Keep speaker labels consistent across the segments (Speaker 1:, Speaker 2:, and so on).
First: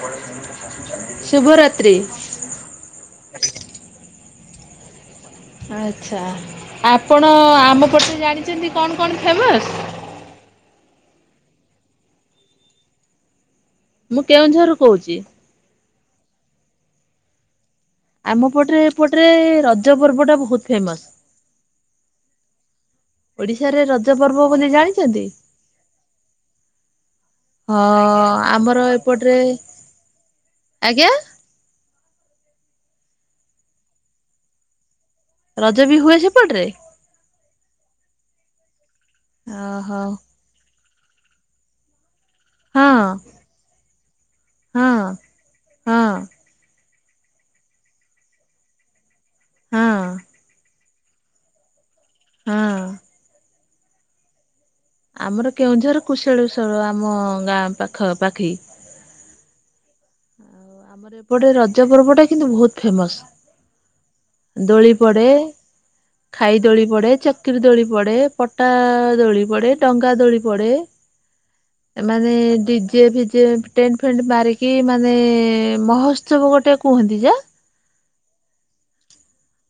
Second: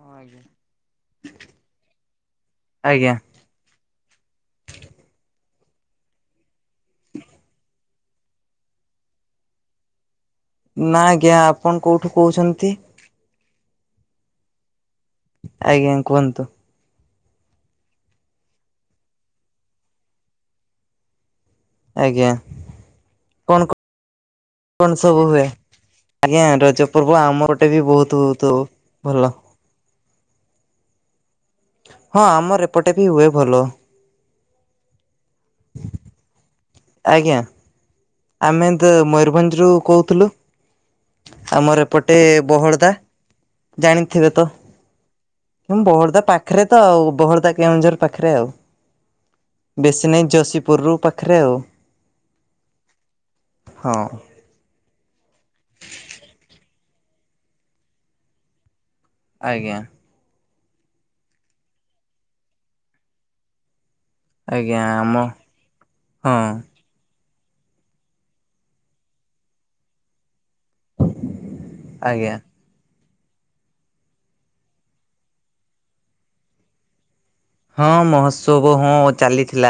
Speaker 1: ହଁ ଆଜ୍ଞା।
Speaker 2: ଶୁଭ ତ୍ରିରି।
Speaker 1: ଆଜ୍ଞା।
Speaker 2: ଆଛା ଆପଣ ଆମ ପଟରେ ଜାଣିଚନ୍ତି କଣ କଣ ଫେମସ୍?
Speaker 1: ନା ଆଜ୍ଞା ଆପଣ କୋଉଠୁ କହୁଚନ୍ତି?
Speaker 2: ମୁଁ କେଉଁଝରୁ କହୁଚି।
Speaker 1: ଆଜ୍ଞା କୁହନ୍ତୁ?
Speaker 2: ଆମ ପଟରେ ଏପଟେ ରଜ ପର୍ବ ଟା ବୋହୁତ ଫେମସ।
Speaker 1: ଆଜ୍ଞା। କଣ
Speaker 2: ଓଡ଼ିଶାରେ ରଜ ପର୍ବ ବୋଲି
Speaker 1: କଣ ସବୁ
Speaker 2: ଜାଣିଚନ୍ତି?
Speaker 1: ହୁଏ ଆଜ୍ଞା ରଜ ପର୍ବ ଆମପଟେ ବି ବହୁତ
Speaker 2: ହଁ
Speaker 1: ବହୁତ
Speaker 2: ଆମର
Speaker 1: ଭଲ।
Speaker 2: ଏପଟରେ ଆଜ୍ଞା।
Speaker 1: ହଁ ଆମର ଏରେପଟେ ବି ହୁଏ ଭଲ।
Speaker 2: ରଜ ବି ହୁଏ ସେପଟରେ?
Speaker 1: ଆଜ୍ଞା ଆମେ ତ ମୟୂରଭଞ୍ଜରୁ
Speaker 2: ଓହୋ
Speaker 1: କୋଉଥିଲୁ ଆମର ଏ ପଟେ
Speaker 2: ହଁ
Speaker 1: ବହଳଦା ଜାଣିଥିବେ ତ?
Speaker 2: ହଁ ହଁ।
Speaker 1: ବହରଦା
Speaker 2: ହଁ
Speaker 1: ପାଖରେ ତ ଆଉ ବହରଦା କେଉଁଝର ପାଖରେ ଆଉ ବେଶୀ ନାହିଁ ଯଶୀପୁରରୁ ପାଖରେ ଆଉ
Speaker 2: ହୁଁ।
Speaker 1: ହଁ।
Speaker 2: ଆମର କେଉଁଝର କୁଶଳେସ୍ୱର ଆମ ଗାଁ ପାଖ ପାଖି।
Speaker 1: ଆଜ୍ଞା।
Speaker 2: ଆମର ଏପଟେ ରଜ ପର୍ବ ଟା କିନ୍ତୁ ବୋହୁତ ଫେମସ।
Speaker 1: ଆଜ୍ଞା
Speaker 2: ଦୋଳି
Speaker 1: ଆମ
Speaker 2: ପଡେ
Speaker 1: ହଁ
Speaker 2: ଖାଇ ଦୋଳି ପଡେ ଚ କିରି ଦୋଳି ପଡେ ପଟା ଦୋଳି ପଡେ ଟଡଙ୍ଗା ଦୋଳି ପଡେ।
Speaker 1: ଆଜ୍ଞା
Speaker 2: ମାନେ ଡିଯେ ଫିଯେ ଟେଣ୍ଟେ ଫେଣ୍ଡେ ମାରିକି ମାନେ ମହୋତ୍ସବ ଗୋଟେ କୁହନ୍ତି ଯେ
Speaker 1: ହଁ ମହୋତ୍ସବ ହଁ ଚାଲିଥିଲା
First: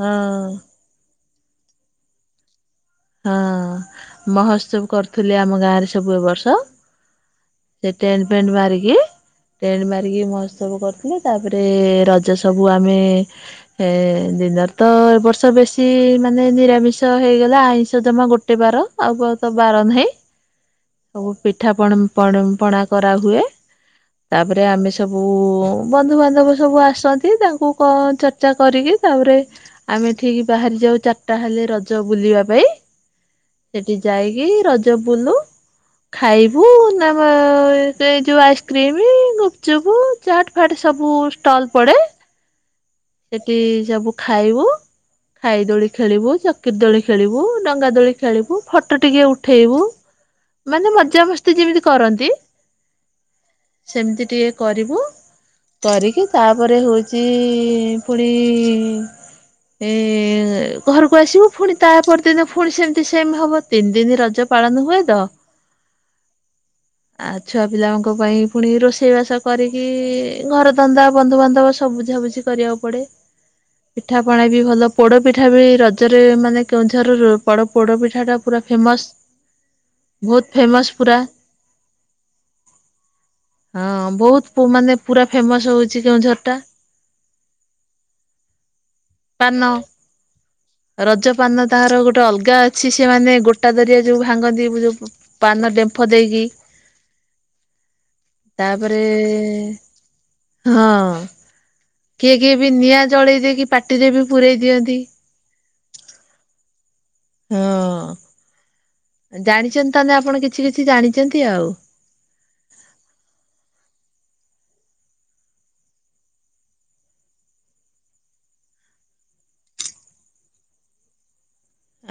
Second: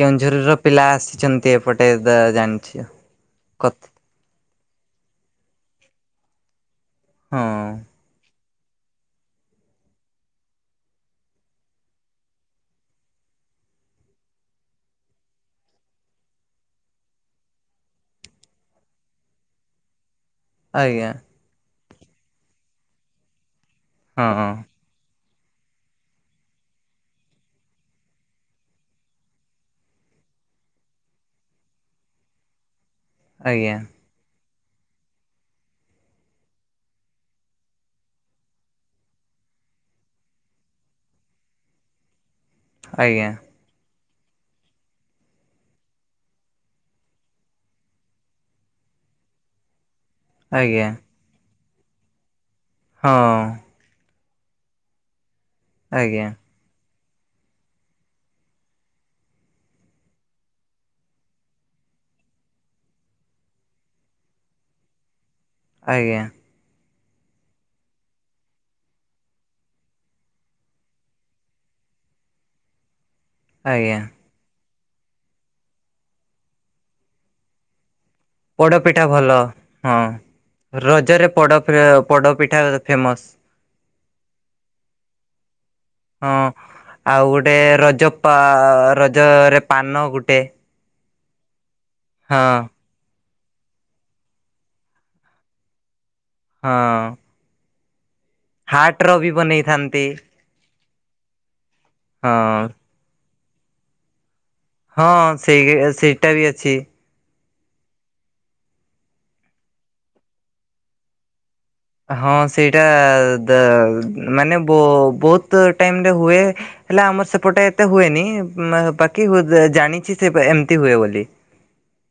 Speaker 2: ହଁ
Speaker 1: କେଉଁଝରର ପିଲା ଆସିଛନ୍ତି। ତୀ ଏପଟେଦ ଜାଣିଛି ଆଉ
Speaker 2: ହଁ ମହୋତ୍ସବ କରୁଥିଲି ଆମ ଗାଁରେ ସବୁ ଏ ବର୍ଷ।
Speaker 1: ହଁ।
Speaker 2: ସେ ଟେଣ୍ଟେ ଫେଣ୍ଡ ମରିକି ଟେଣ୍ଡ ମାରିକି ମହୋତ୍ସବ କରିଥିଲେ ତାପରେ ରଜ ସବୁ ଆମେ ହେ ଦିନରେ ତ ଏବ ବର୍ଷ ବେଶୀ ମାନେ ନିରାମିଷ ହେଇଗଲା ଆଇଁଷି ଜମା ଗୋଟେ ବାର ଆଉ ତ ବାର ନାହିଁ।
Speaker 1: ଆଜ୍ଞା।
Speaker 2: ସବୁ ପିଠା ପଣ ପଡ଼ ପଣା କରାହୁଏ
Speaker 1: ହଁ
Speaker 2: ତାପରେ ଆମେ ସ ସବୁ ବନ୍ଧୁବାନ୍ଧବ ସବୁ ଆସନ୍ତି ତାଙ୍କୁ କ ଚର୍ଚ୍ଚା କରିକି ତାପରେ ଆମେ ଠିକ୍ ବାହାରି ଯାଉ ଚାରିଟା ହେଲେ ରଜ ବୁଲିବା ପାଇଁ।
Speaker 1: ଆଜ୍ଞା
Speaker 2: ସେଠି ଯାଇକି ରଜ ବୁଲୁ। ଖାଇବୁ ନା ମ ଏ ସେ ଯୋଉ ଆଇସ୍କ୍ରିମ ଗୁପଚୁପୁ। ଚାଟ୍ ଫାଟ ସବୁ ଷ୍ଟଲ ପଡେ।
Speaker 1: ଆଜ୍ଞା।
Speaker 2: ଇ ସବୁ ଖାଇବୁ ଖାଇ ଦୋଳି ଖେଳିବୁ ଚକିରି ଦୋଳି ଖେଳିବୁ। ଡଙ୍ଗା ଦୋଳି ଖେଳିବୁ ଫଟୋ ଟିକେ ଉଠେଇବୁ
Speaker 1: ଆଜ୍ଞା
Speaker 2: ମାନେ ମଜାମସ୍ତି ଯେମିତି କରନ୍ତି।
Speaker 1: ହଁ।
Speaker 2: ସେମିତି ଟିକିଏ କରିବୁ କରିକି
Speaker 1: ଆଜ୍ଞା
Speaker 2: ତାପ ଘରେ ହଉଛି ଫୁଣି ଏ ଘରକୁ ଆସିବୁ ଫୁଣି ତାପର ଦିନେ ଫୁଣି ସେମିତି ସେମ୍ ହବ ତିନି ଦିନ ରଜ ପାଳନ ହୁଏ ତ
Speaker 1: ଆଜ୍ଞା।
Speaker 2: ହ [unintelligible] ଆ ଛୁଆ ପିଲାଙ୍କ ପାଇଁ ପୁଣି ରୋଷେଇ ବାସ କରିକି ଘର ଧନ୍ଦା ବନ୍ଧୁବାନ୍ଧବ ସବ ବୁଝାବୁଝି କରିବାକୁ ପଡେ
Speaker 1: ଆଜ୍ଞା
Speaker 2: ପିଠା ପଣା ବି ଭଲ ପୋଡ ପିଠା ବି ରଜରେ ମାନେ କେ- ଝରରୁ ପଡ଼ ପୋଡ ପିଠା ଟା ପୁରା
Speaker 1: ପୋଡପିଠା
Speaker 2: ଫେମସ
Speaker 1: ଭଲ ହଁ
Speaker 2: ବହୁତ ଫେମସ ପୁରା
Speaker 1: ରଜରେ ପୋଡପିଠା ଫେମସ‌।
Speaker 2: ହଁ ବହୁତ ପୁ ମାନେ ପୁରା ଫେମସ ହଉଛି କେଉଁଝର
Speaker 1: ହଁ।
Speaker 2: ଟା।
Speaker 1: ଆଉ ଗୋଟେ ରଜ ପା ରଜରେ ପାନ ଗୋଟେ।
Speaker 2: ରଜ ପାନ ତାହାର ଗୋଟେ ଅଲଗା
Speaker 1: ହଁ।
Speaker 2: ଅ ଅଛି ସେମାନେ ଗୋଟା ଦରିଆ ଯଉ ଭାଙ୍ଗନ୍ତି ଯଉ ପାନ ଡେମ୍ଫ ଦେଇକି।
Speaker 1: ହଁ। ହାର୍ଟ
Speaker 2: ତାପରେ
Speaker 1: ର ବି ବନେଇଥାନ୍ତି
Speaker 2: ହଁ। କିଏ- କିଏ
Speaker 1: ହଁ
Speaker 2: ବି ନିଆଁ ଜଳେଇ ଦେଇକି ପାଟିରେ ବି ପୁରେଇ ଦିଅନ୍ତି।
Speaker 1: ହଁ ସେଇଏ ଏ ସେଟା ବି ଅଛି।
Speaker 2: ହଁ। ଜାଣିଛନ୍ତି ତାହେଲେ ଆପଣ କିଛି -କିଛି ଜାଣିଛନ୍ତି ଆଉ।
Speaker 1: ହଁ ସେଇଟା ଦ ମାନେ ବ ବହୁତ ଟାଇମରେ ହୁଏ। ହେଲା ଆମର ସେପଟା ଏତେ ହୁଏନି ବାକି ଗୁ ଯେ ଜାଣିଛି ସେ ଏମିତି ହୁଏ ବୋଲି।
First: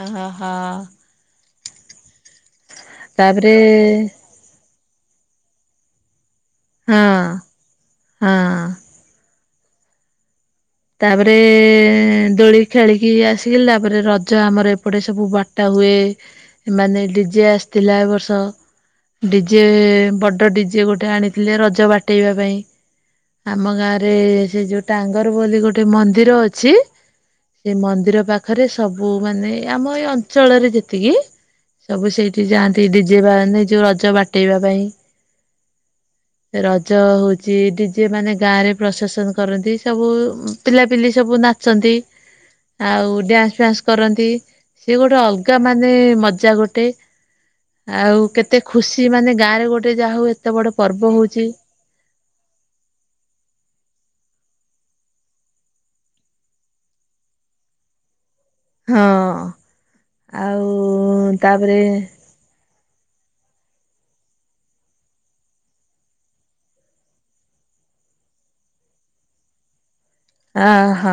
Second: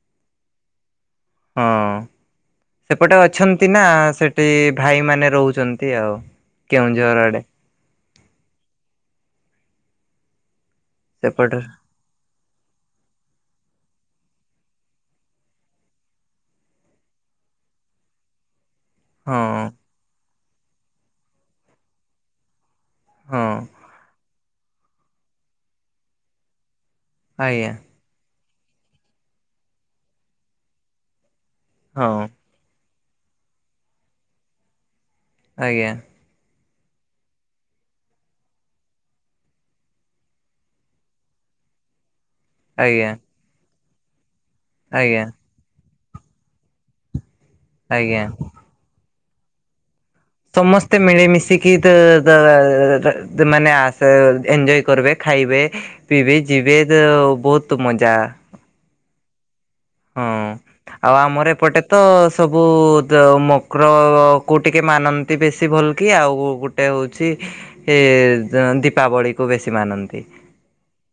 Speaker 2: ଅହ ହ।
Speaker 1: ହଁ, ସେପଟେ
Speaker 2: ତାପରେ
Speaker 1: ଅଛନ୍ତି ନା ସେ ସେ ଭାଇ ମାନେ ରହୁଛନ୍ତି ଆଉ
Speaker 2: ହଁ
Speaker 1: କେଉଁଝର ଆଡେ।
Speaker 2: ହଁ। ତାପରେ
Speaker 1: ସେପଟରେ
Speaker 2: ଦୋଳି। ଖେଳିକି ଆସିଗିଲା ପରେ ରଜ ଆମର ଏପଟେ ସବୁ ବାଟା ହୁଏ। ଏ ମାନେ ଡିଜେ ଆସିଥିଲା ଏ ବର୍ଷ।
Speaker 1: ହଁ
Speaker 2: ଡିଜେ ବଡ ଡିଜେ ଗୋଟେ ଆଣିଥିଲେ ରଜ ବାଟେଇବା ପାଇଁ।
Speaker 1: ହଁ
Speaker 2: ଆମ ଗାଁ ରେ ସେ ଯୋଉ ଟାଙ୍ଗର ବୋଲି ଗୋଟେ ମନ୍ଦିର ଅଛି।
Speaker 1: ଆଜ୍ଞା
Speaker 2: ସେ ମନ୍ଦିର ପାଖରେ ସବୁ ମାନେ ଆମ ଏଇ ଅଞ୍ଚଳରେ ଯେତିକି।
Speaker 1: ହଁ
Speaker 2: ସବୁ ସେଇଠି ଯାଆନ୍ତି ଡିଜେ ବା ନି ଯୋଉ ରଜ ବାଟେଇବା ପାଇଁ।
Speaker 1: ଆଜ୍ଞା।
Speaker 2: ରଜ ହଉଚି ଡିଜେ ମାନେ ଗାଁ ରେ ପ୍ରଶସନ କରନ୍ତି। ସବୁ ପିଲାପିଲି ସବୁ ନାଚନ୍ତି, ଆଉ
Speaker 1: ଆଜ୍ଞା
Speaker 2: ଡ୍ୟାନ୍ସ ଫ୍ୟାନ୍ସ କରନ୍ତି। ସେ ଗୋଟେ
Speaker 1: ଆଜ୍ଞା
Speaker 2: ଅଲଗା ମାନେ ମଜା ଗୋଟେ। ଆଉ
Speaker 1: ଆଜ୍ଞା।
Speaker 2: କେତେ ଏତେ ଖୁସି ମାନେ, ଗାଁରେ ଗୋଟେ ଯା ହଉ ଏ
Speaker 1: ସମସ୍ତେ ମିଳିମିଶିକି ତ [unintelligible] ମାନେ ଆସ ଏଞ୍ଜୟ କରିବେ ଖାଇବେ ପିିବି ଯିବେ ତ ବହୁତ ମଜା ହ
Speaker 2: ହଁ।
Speaker 1: ହଁ ଆଉ ଆମର ଏପଟେ ତ- ସବୁ ଦ -ମକରକୁ ଟିକେ ମାନନ୍ତି ବେଶୀ ଭଲ୍ କି ଆଉ ଗୋଟେ ହେଉଛି। ଏ ଦ ଦୀପାବଳି କୁ ବେଶୀ ମାନନ୍ତି।
Speaker 2: ଅ ହୋ।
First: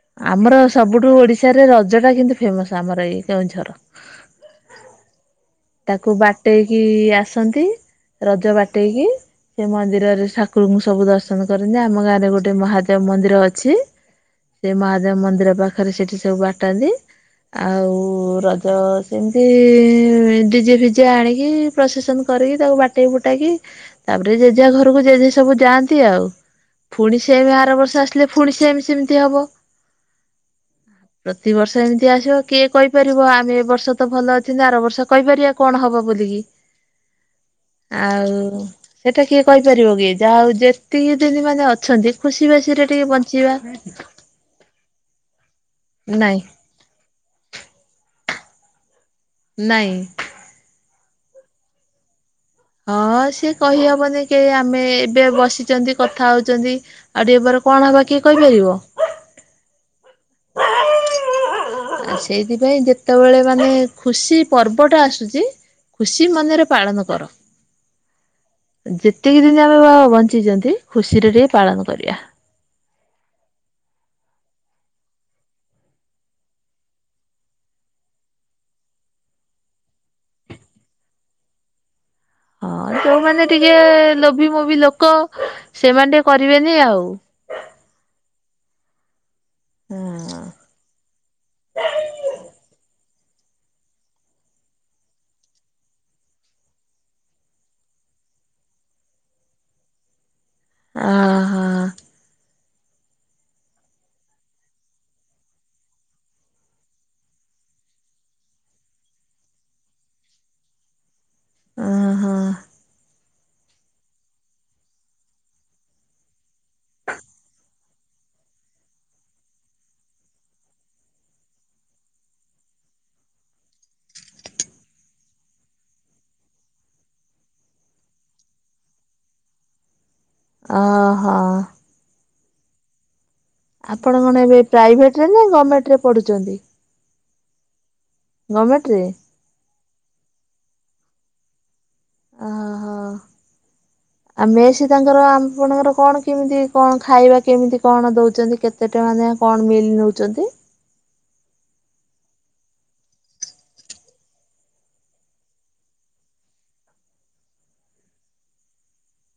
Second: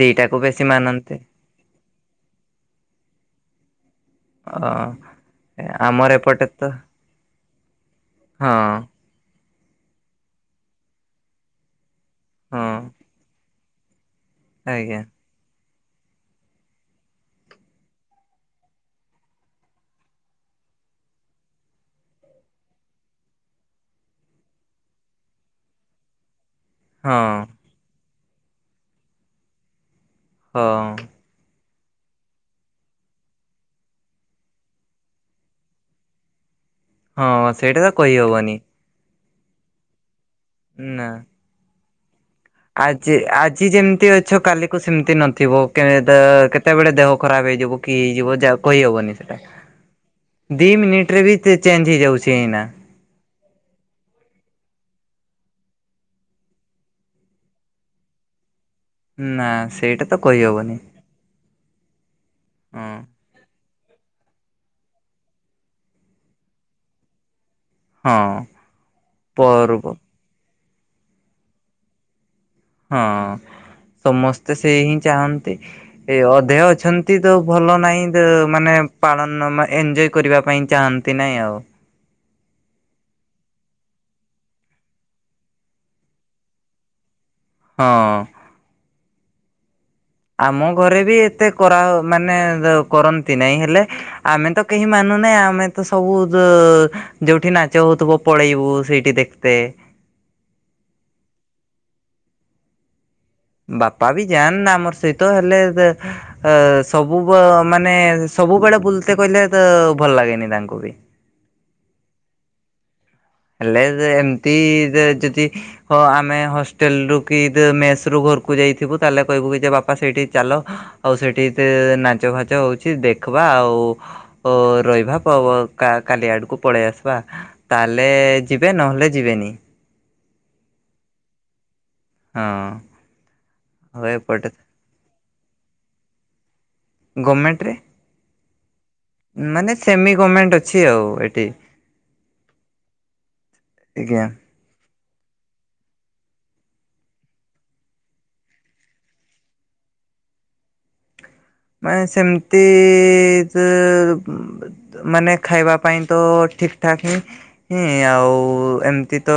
Speaker 1: ଦିଟାକୁ
Speaker 2: ଆମର
Speaker 1: ବେଶୀ
Speaker 2: ସବୁଠୁ
Speaker 1: ମାନନ୍ତି
Speaker 2: ଓଡିଶାରେ ରଜ ଟା କିନ୍ତୁ ଫେମସ ଆମର ଏଇ କେଉଁଝର।
Speaker 1: ଅ [unintelligible] ଆମର
Speaker 2: ତାକୁ
Speaker 1: ଏପଟେ ତ
Speaker 2: ବାଟେଇକି ଆସନ୍ତି ରଜ
Speaker 1: ହଁ।
Speaker 2: ବାଟେଇକି। ସେ ମନ୍ଦିରରେ ଠାକୁରଙ୍କୁ ସବୁ ଦର୍ଶନ କରନ୍ତି। ଆମ ଗାଁ ରେ ଗୋଟେ
Speaker 1: ହଁ
Speaker 2: ମହାଦେବ ମନ୍ଦିର ଅଛି। ସେ
Speaker 1: ଆଜ୍ଞା
Speaker 2: ମହାଦେବ ମନ୍ଦିର ପାଖ ପାଖରେ ସେଠି ସବୁ ବାଟାନ୍ତି। ଆଉ ରଜ ସେମିତି ଡିଜେ ଫିଜେ ଆଣିକି ପ୍ରୋସେସନ କରିକି ତାକୁ ବାଟେଇ ଫୁଟାଇକି ତାପରେ ଜେଜା ଘରକୁ ଜେଜେ ସବୁ ଯାଆନ୍ତି ଆଉ। ଫୁଣି ସେ
Speaker 1: ହଁ
Speaker 2: ଏମ ଆର ବର୍ଷ ଆସିଲେ ଫୁଣି ସେ ଏମି ସେମିତି ହବ।
Speaker 1: ହଁ।
Speaker 2: ପ୍ରତିିବର୍ଷ ଏମିତି ଆସିବ। କିଏ କହିପାରିବ ଆମେ ଏ ବର୍ଷ ତ ଭଲ ଅଛନ୍ତି ଆର ବର୍ଷ। କହିପାରିବା କଣ ହବ ବୋଲିକି
Speaker 1: ହଁ ସେଇଟା ତ କହିହବନି
Speaker 2: ଆଉ। ସେଇଟା କିଏ କହିପାରିବ କି ଯାହା ହଉ
Speaker 1: ନା।
Speaker 2: ଯେତିକି ଦିନି ମାନେ ଅଛନ୍ତି। ଖୁସି ବାସିରେ ଟିକେ ବଞ୍ଚିବା।
Speaker 1: ଛ କାଲିକୁ ସେମିତି ନଥିବ କେ- ତ -
Speaker 2: ନାଇଁ
Speaker 1: କେ କେତେବେଳେ ଦେହ ଖରାପ ହେଇଯିବ କି ହେଇଯିବ ଯେ ଆଉ କହିହବନି ସେଇଟା।
Speaker 2: ନାଇଁ।
Speaker 1: ଦି ମିନିଟିରେ ବି ଚେ ଚେଞ୍ଜ ହେଇଯାଉଛି ଏଇନା।
Speaker 2: ହ ହଁ ସିଏ କହିହବନି କେ ଆମେ ଏବେ ବସିଛନ୍ତି କଥା ହଉଛନ୍ତି। ଆଉ ଟିକେ ପରେ କଣ ହବ କିଏ କହିପାରିବ।
Speaker 1: ନା ସେଇଟା ତ କହିହେବନି।
Speaker 2: ଆଉ ସେଇଥିପାଇଁ ଯେତେବେଳେ ମାନେ ଖୁସି ପର୍ବ ଟା ଆସୁଛି। ଖୁସି ମନରେ ପାଳନ କର।
Speaker 1: ହଁ।
Speaker 2: ଯେତିକି ଦିନି ଆମେ ବ
Speaker 1: ପର୍ବ
Speaker 2: ବଞ୍ଚିଛନ୍ତି ଖୁସିରେ ଟିକେ ପାଳନ କରିବା।
Speaker 1: ହଁ ସମସ୍ତେ ସେଇ ହିଁ ଚାହାନ୍ତି। ଏ ଅଧେ ଅଛନ୍ତି ତ ଭଲ ନାହିଁ ତ ମାନେ ପାଳନ ମା ଏଞ୍ଜୟ କରିବା ପାଇଁ ଚାହାନ୍ତି। ଥି ନାଇଁ ଆଉ।
Speaker 2: ହଁ ଯୋଉମାନେ ଟିକେ ଲୋଭି ମୋଭି ଲୋକ ସେମାନେ ଟିକେ କରିବେନି ଆଉ।
Speaker 1: ହଁ।
Speaker 2: ହଁ।
Speaker 1: ଆମ ଘରେ ବି ଏତେ କରାଅ ମାନେ କରନ୍ତି ନାଇଁ ହେଲେ। ଆମେ ତ କେହି ମାନୁନେ ଆମେ ତ ସବୁ ତ ଯୋଉଠି ନାଚ ହଉଥିବ ପଳେଇବୁ ସେଇଠି ଦେଖ ସେ
Speaker 2: ଓହୋ।
Speaker 1: ବାପା ବି ଯାନ୍ ନା ଆମର ସହିତ ହେଲେ ଯେ ତ ସବୁ ବ ମାନେ ସବୁବେଳେ ବୁଲିତେ କହିଲେ ତ ଭଲ ଲାଗେନି ତାଙ୍କୁ ବି।
Speaker 2: ଓ ହୋ।
Speaker 1: ହେଲେ ଯେ ଏମିତି ଯେ ଯେଦି ହଁ ଆମେ ହଷ୍ଟେଲ ରୁ କି ଦ ମେସ ରୁ ଘରକୁ ଯାଇଥିବୁ ତାହେଲେ କହିବୁ କି ଯେ ବାପା ସେଇଠି ଚାଲ ଆଉ ସେଠି ତେ ନାଚ ଫାଚ ହଉଛି ଦେଖବା ଆଉ ଓ ରହିବା ପ ବ କା କାଲି ଆଡକୁ ପଳେଇ ଆସିବା। ହେଲେ ଯିବେ ନହେଲେ ଯିବେନି।
Speaker 2: ଅ ହଁ।
Speaker 1: ହଁ। ଆଉ
Speaker 2: ଆପଣ କଣ
Speaker 1: ଏପଟେ
Speaker 2: ଏବେ ପ୍ରାଇଭେଟ ରେ ନା ଗମେଣ୍ଟ ରେ ପଢୁଚନ୍ତି?
Speaker 1: ଗମେଣ୍ଟରେ।
Speaker 2: ଗମେଣ୍ଟ ରେ।
Speaker 1: ମାନେ ସେମି ଗମେଣ୍ଟ ଅଛି ଆଉ ଏଠି।
Speaker 2: ଓହ
Speaker 1: ଆଜ୍ଞା।
Speaker 2: ଆଉ ମେସେ ଛୁଆଙ୍କର ଆମ୍ପଣଙ୍କର କଣ କିମିତି କଣ ଖାଇବା କେମିତି କଣ ଦଉଛନ୍ତି କେତେ? ଟଙ୍କା ନେଖା କଣ ମିଲ ନୋଉଛନ୍ତି?
Speaker 1: ମାନେ ସେମିତି ତ ମାନେ ଖାଇବା ପାଇଁ ତ ଠିକ ଠାକେ ହିଁ ଆଉ ଏମତି ତ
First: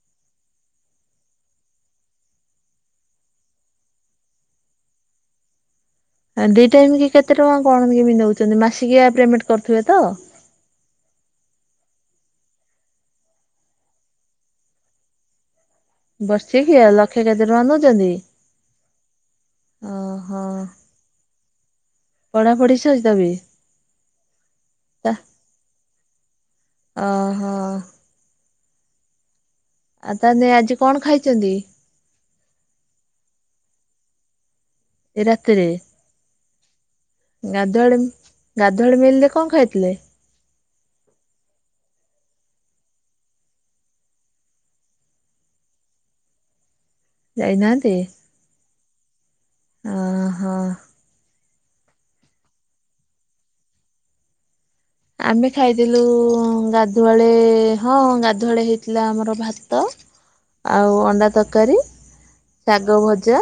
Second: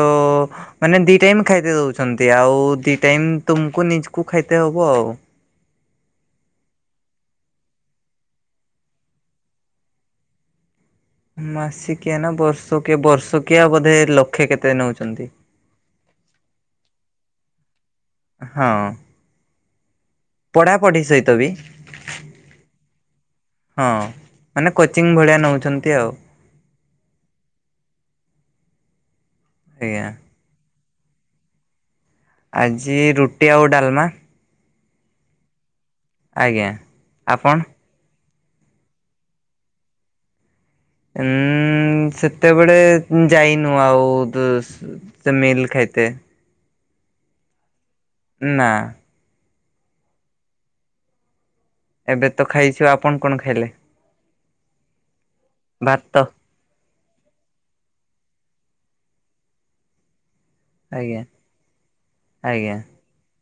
Speaker 1: ମାନେ ଦି ଟାଇମ ଖାଇତେ ଦୋଉଛନ୍ତି ଆଉ ଦି ଟାଇମ ତୁମୂକୁ ନିଜକୁ ଖାଇତେ ହବ ଆଉ।
Speaker 2: ଦି ଟାଇମ କି କେତେ ଟଙ୍କା କଣ ମିଲ୍ ନଉଛନ୍ତି ମାସିକିଆ ପେମେଣ୍ଟ କରୁଥିବେ ତ?
Speaker 1: ମାସିକିଆ ନା ବର୍ଷକେ ବର୍ଷକିଆ ବୋଧେ ଲକ୍ଷେ କେତେ ନୋଉଛନ୍ତି।
Speaker 2: ବର୍ଷିକିଆ ଲକ୍ଷେ କେତେ ଟଙ୍କା ନୋଉଛନ୍ତି।
Speaker 1: ହଁ ପଢାପଢି ସହିତ ବି।
Speaker 2: ଟିସନ୍ ସ ବି।
Speaker 1: ହଁ ମାନେ
Speaker 2: ତା
Speaker 1: କୋଚିଂ ଭଳିଆ ନୋଉଛନ୍ତି ଆଉ।
Speaker 2: ଓହୋ।
Speaker 1: ଆଜ୍ଞା।
Speaker 2: ଆ ତାହେଲେ ଆଜି କଣ ଖାଇଚନ୍ତି?
Speaker 1: ଆଜି ରୁଟି ଆଉ ଡାଲମା।
Speaker 2: ଏ ରାତିରେ
Speaker 1: ଆଜ୍ଞା ଆପଣ?
Speaker 2: ଗାଧୁଆଳେ ଗାଧୁଆଳେ ମିଲ୍ ରେ କଣ ଖାଇଥିଲେ।
Speaker 1: ଉଁ ସେତେବେଳେ ଉଁ ଯାଇନୁ ଆଉ ଦୁସ୍ ସେ ମୀଲ୍ ଖାଇତେ।
Speaker 2: ଯାଇନାହାନ୍ତି।
Speaker 1: ନା।
Speaker 2: ଓହୋ।
Speaker 1: ଏବେ ତ ଖାଇଚୁ ଆପଣ କଣ ଖାଇଲେ।
Speaker 2: ଆମେ ଖାଇଥିଲୁ
Speaker 1: ଭାତ
Speaker 2: ଗା ଧୁଆଳେ ହଁ ଗାଧୁଆଳେ ହେଇଥିଲା ଆମର ଭାତ ଆଉ
Speaker 1: ଆଜ୍ଞା
Speaker 2: ଅଣ୍ଡା ତରକାରୀ
Speaker 1: ଆଜ୍ଞା
Speaker 2: ଶାଗ ଭଜା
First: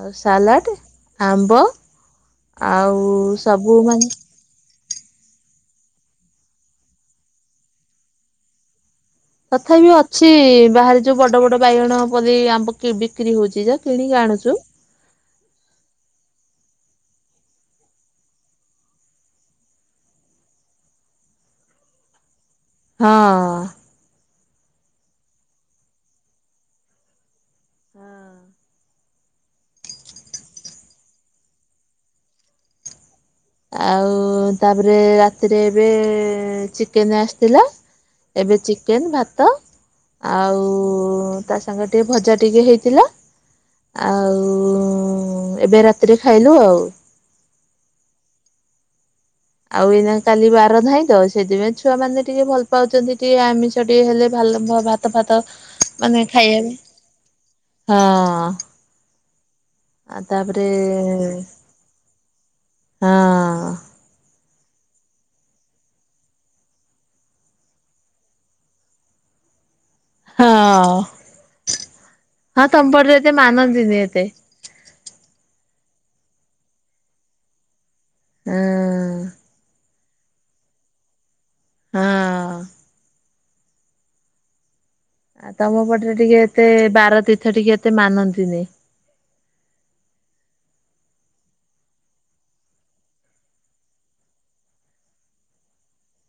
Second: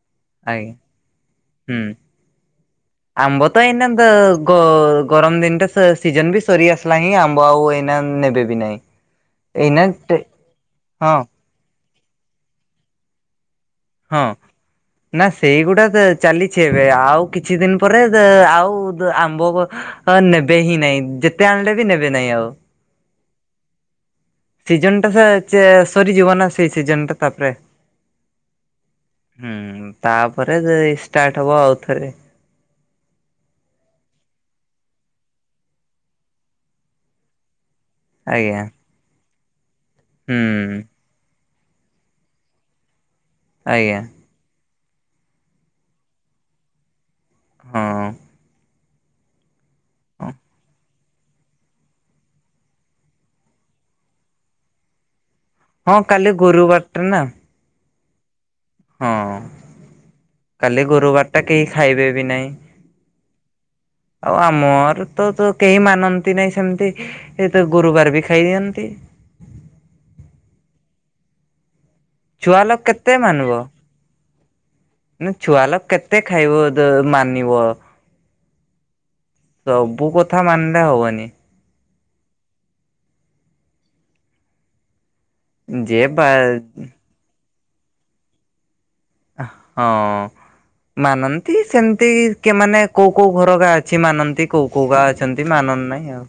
Speaker 2: ଆଉ
Speaker 1: ଆଜ୍ଞା
Speaker 2: ସାଲାଟ ଆମ୍ବ
Speaker 1: ହୁଁ।
Speaker 2: ଆଉ
Speaker 1: ଆମ୍ବ ତ
Speaker 2: ସବୁ
Speaker 1: ଏଇନା ତ
Speaker 2: ମାନେ
Speaker 1: ଗ ଗରମ ଦିନଟା ସ ସିଜିନ ବି ସରି ଆସିଲା ହିଁ ଆମ୍ବ ଆଉ ଏଇନା ନେବେ ବି ନାହିଁ। ଏଇନା
Speaker 2: ତଥାପି ଅଛି ବାହାରେ
Speaker 1: ହଁ
Speaker 2: ଯୋଉ ବଡ ବଡ ବାଇଗଣ ପଲେଇ ଆମ୍ବ କି ବିକ୍ରି ହଉଚି ଯେ। କିଣିକି
Speaker 1: ହଁ।
Speaker 2: ଆଣୁଚୁ।
Speaker 1: ନା ସେଇଗୁଡା ତ ଚାଲିଛି ଏବେ ଆଉ କିଛି ଦିନ ପରେ ଆଉ ଆମ୍ବବ ହଁ ନେବେ ହିଁ ନାଇଁ ଯେତେ ଆଣିଲେ ବି ନେବେ ନାହିଁ ଆଉ।
Speaker 2: ହଁ।
Speaker 1: ସିଜନ ଟା ସେ ଚେ ସରିଯିବ ନା ସେଇ ସିଜନ ଟା ତାପରେ।
Speaker 2: ହଁ।
Speaker 1: ହୁଁ ତାପରେ ଯେ ଷ୍ଟାର୍ଟ ହବ ଆଉଥରେ।
Speaker 2: ଆଉ ତାପରେ ରାତିରେ ଏବେ ଚିକେନ ଆସିଥିଲା। ଏବେ
Speaker 1: ଆଜ୍ଞା
Speaker 2: ଚିକେନ ଭାତ ଆଉ
Speaker 1: ହୁଁ।
Speaker 2: ତା ସାଙ୍ଗେ ଟିକେ ଭଜା ଟିକେ ହେଇଥିଲା
Speaker 1: ଆଜ୍ଞା
Speaker 2: ଆଉ ଏବେ ରାତିରେ ଖାଇଲୁ ଆଉ।
Speaker 1: ହଁ।
Speaker 2: ଆଉ ଏଇନା
Speaker 1: ହଁ
Speaker 2: କାଲି ବାର ନାହିଁ ତ। ସେଥିପାଇଁ ଛୁଆ ମାନେ ଟିକେ ଭଲ ପାଉଚନ୍ତି ଟିକେ ଆମିଷ ଟିକେ ହେଲେ ଭଲ ଭାତ ଫାତ
Speaker 1: ହଁ
Speaker 2: ମାନେ
Speaker 1: କାଲି ଗୁରୁବାର ଟା ନା
Speaker 2: ଖାଇବାକୁ ହଁ।
Speaker 1: ହଁ
Speaker 2: ଆଉ ତାପରେ
Speaker 1: କାଲି ଗୁରୁବାର ଟା କେହି ଖାଇବେ ବି ନାଇଁ।
Speaker 2: ହଁ
Speaker 1: ଆଉ ଆମର ତ ତ କେହି ମାନନ୍ତି ନାହିଁ ସେମିତି। ଏଇ ତ ଗୁରୁବାର ବି ଖାଇ ଦିଅନ୍ତି।
Speaker 2: ହଁ
Speaker 1: ଛୁଆ
Speaker 2: ହଁ
Speaker 1: ଲୋକ
Speaker 2: ତମପରେ
Speaker 1: କେତେ
Speaker 2: ଏତେ
Speaker 1: ମାନିବ
Speaker 2: ମାନନ୍ଦିନୀ ଏତେ।
Speaker 1: ନା ଛୁଆ ଲୋକ କେତେ ଖାଇବ ଦ ମାନିବ।
Speaker 2: ଉଁ।
Speaker 1: ସବୁ କଥା ମାନିଲେ ହବନି।
Speaker 2: ହଁ। ଆ ତମ
Speaker 1: ଯେ
Speaker 2: ପଟରେ
Speaker 1: ବା
Speaker 2: ଟିକେ ଏତେ ବାର ତୀର୍ଥ ଟିକେ ଏତେ ମାନନ୍ତିନି।
Speaker 1: ହଁ। ମାନନ୍ତି ସେମିତି କି ମାନେ କୋଉ କୋଉ ଘରକା ଅଛି ମାନନ୍ତି କୋଉ କୌହା ଅଛନ୍ତି ମାନନ୍ଦ ନାଇଁ ଆଉ।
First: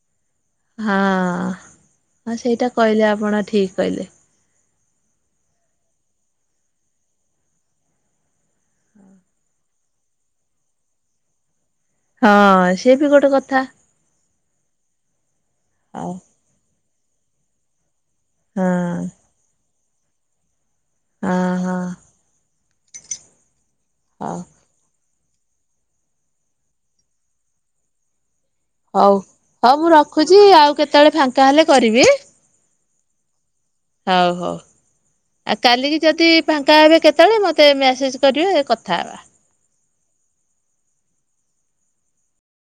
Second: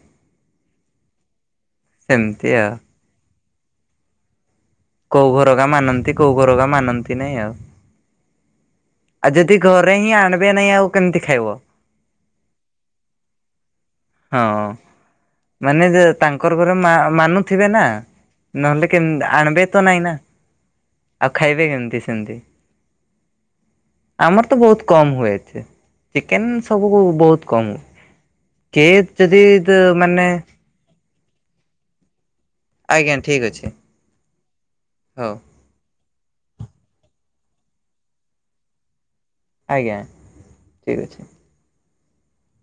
Speaker 2: ହଁ ହଁ
Speaker 1: ସେମିତି
Speaker 2: ସେଇଟା
Speaker 1: ଆଉ।
Speaker 2: କହିଲେ ଆପଣ ଠିକ୍ କହିଲେ।
Speaker 1: କୋଉ ଘରରା ମାନନ୍ତି କୋଉ ଘରରା ମାନନ୍ତି ନାଇଁ ଆଉ। ଆଉ ଯଦି ଘରେ ହିଁ ଆଣିବେ ନାଇଁ ଆଉ କେମିତି ଖାଇବ?
Speaker 2: ହଁ ସେ ବି ଗୋଟେ କଥା।
Speaker 1: ହଁ ମାନେ
Speaker 2: ହଉ
Speaker 1: ତାଙ୍କର ଘରେ ମା ମାନୁଥିବେ ନା
Speaker 2: ହଁ
Speaker 1: ନହେଲେ କେମତି ଆଣିବେ ତ ନାଇଁ ନା ଆଉ
Speaker 2: ହଁ
Speaker 1: ଖାଇବେ
Speaker 2: ହଁ
Speaker 1: କେମିତି ସେମିତି।
Speaker 2: ହଉ
Speaker 1: ଆମର ତ ବହୁତ କମ ହୁଏଏଠି ଚିକେନ ସବୁକୁ ବହୁତ କମହୁ
Speaker 2: ହଉ ହଉ ମୁଁ
Speaker 1: ମାନେ
Speaker 2: ରଖୁଚି ଆଉ କେତେବେଳେ ଫାଙ୍କା ହେଲେ କରିବି।
Speaker 1: ଆଜ୍ଞା ଠିକ୍ ଅଛି।
Speaker 2: ହଉ ହଉ
Speaker 1: ହଉ
Speaker 2: ଆ କାଲିକି ଯଦି ଫାଙ୍କା ହେବେ କେତେବେଳେ ମତେ ମେସେଜ କରିବେ କଥା ହେବା।
Speaker 1: ଆଜ୍ଞା ଠିକ୍ ଅଛି।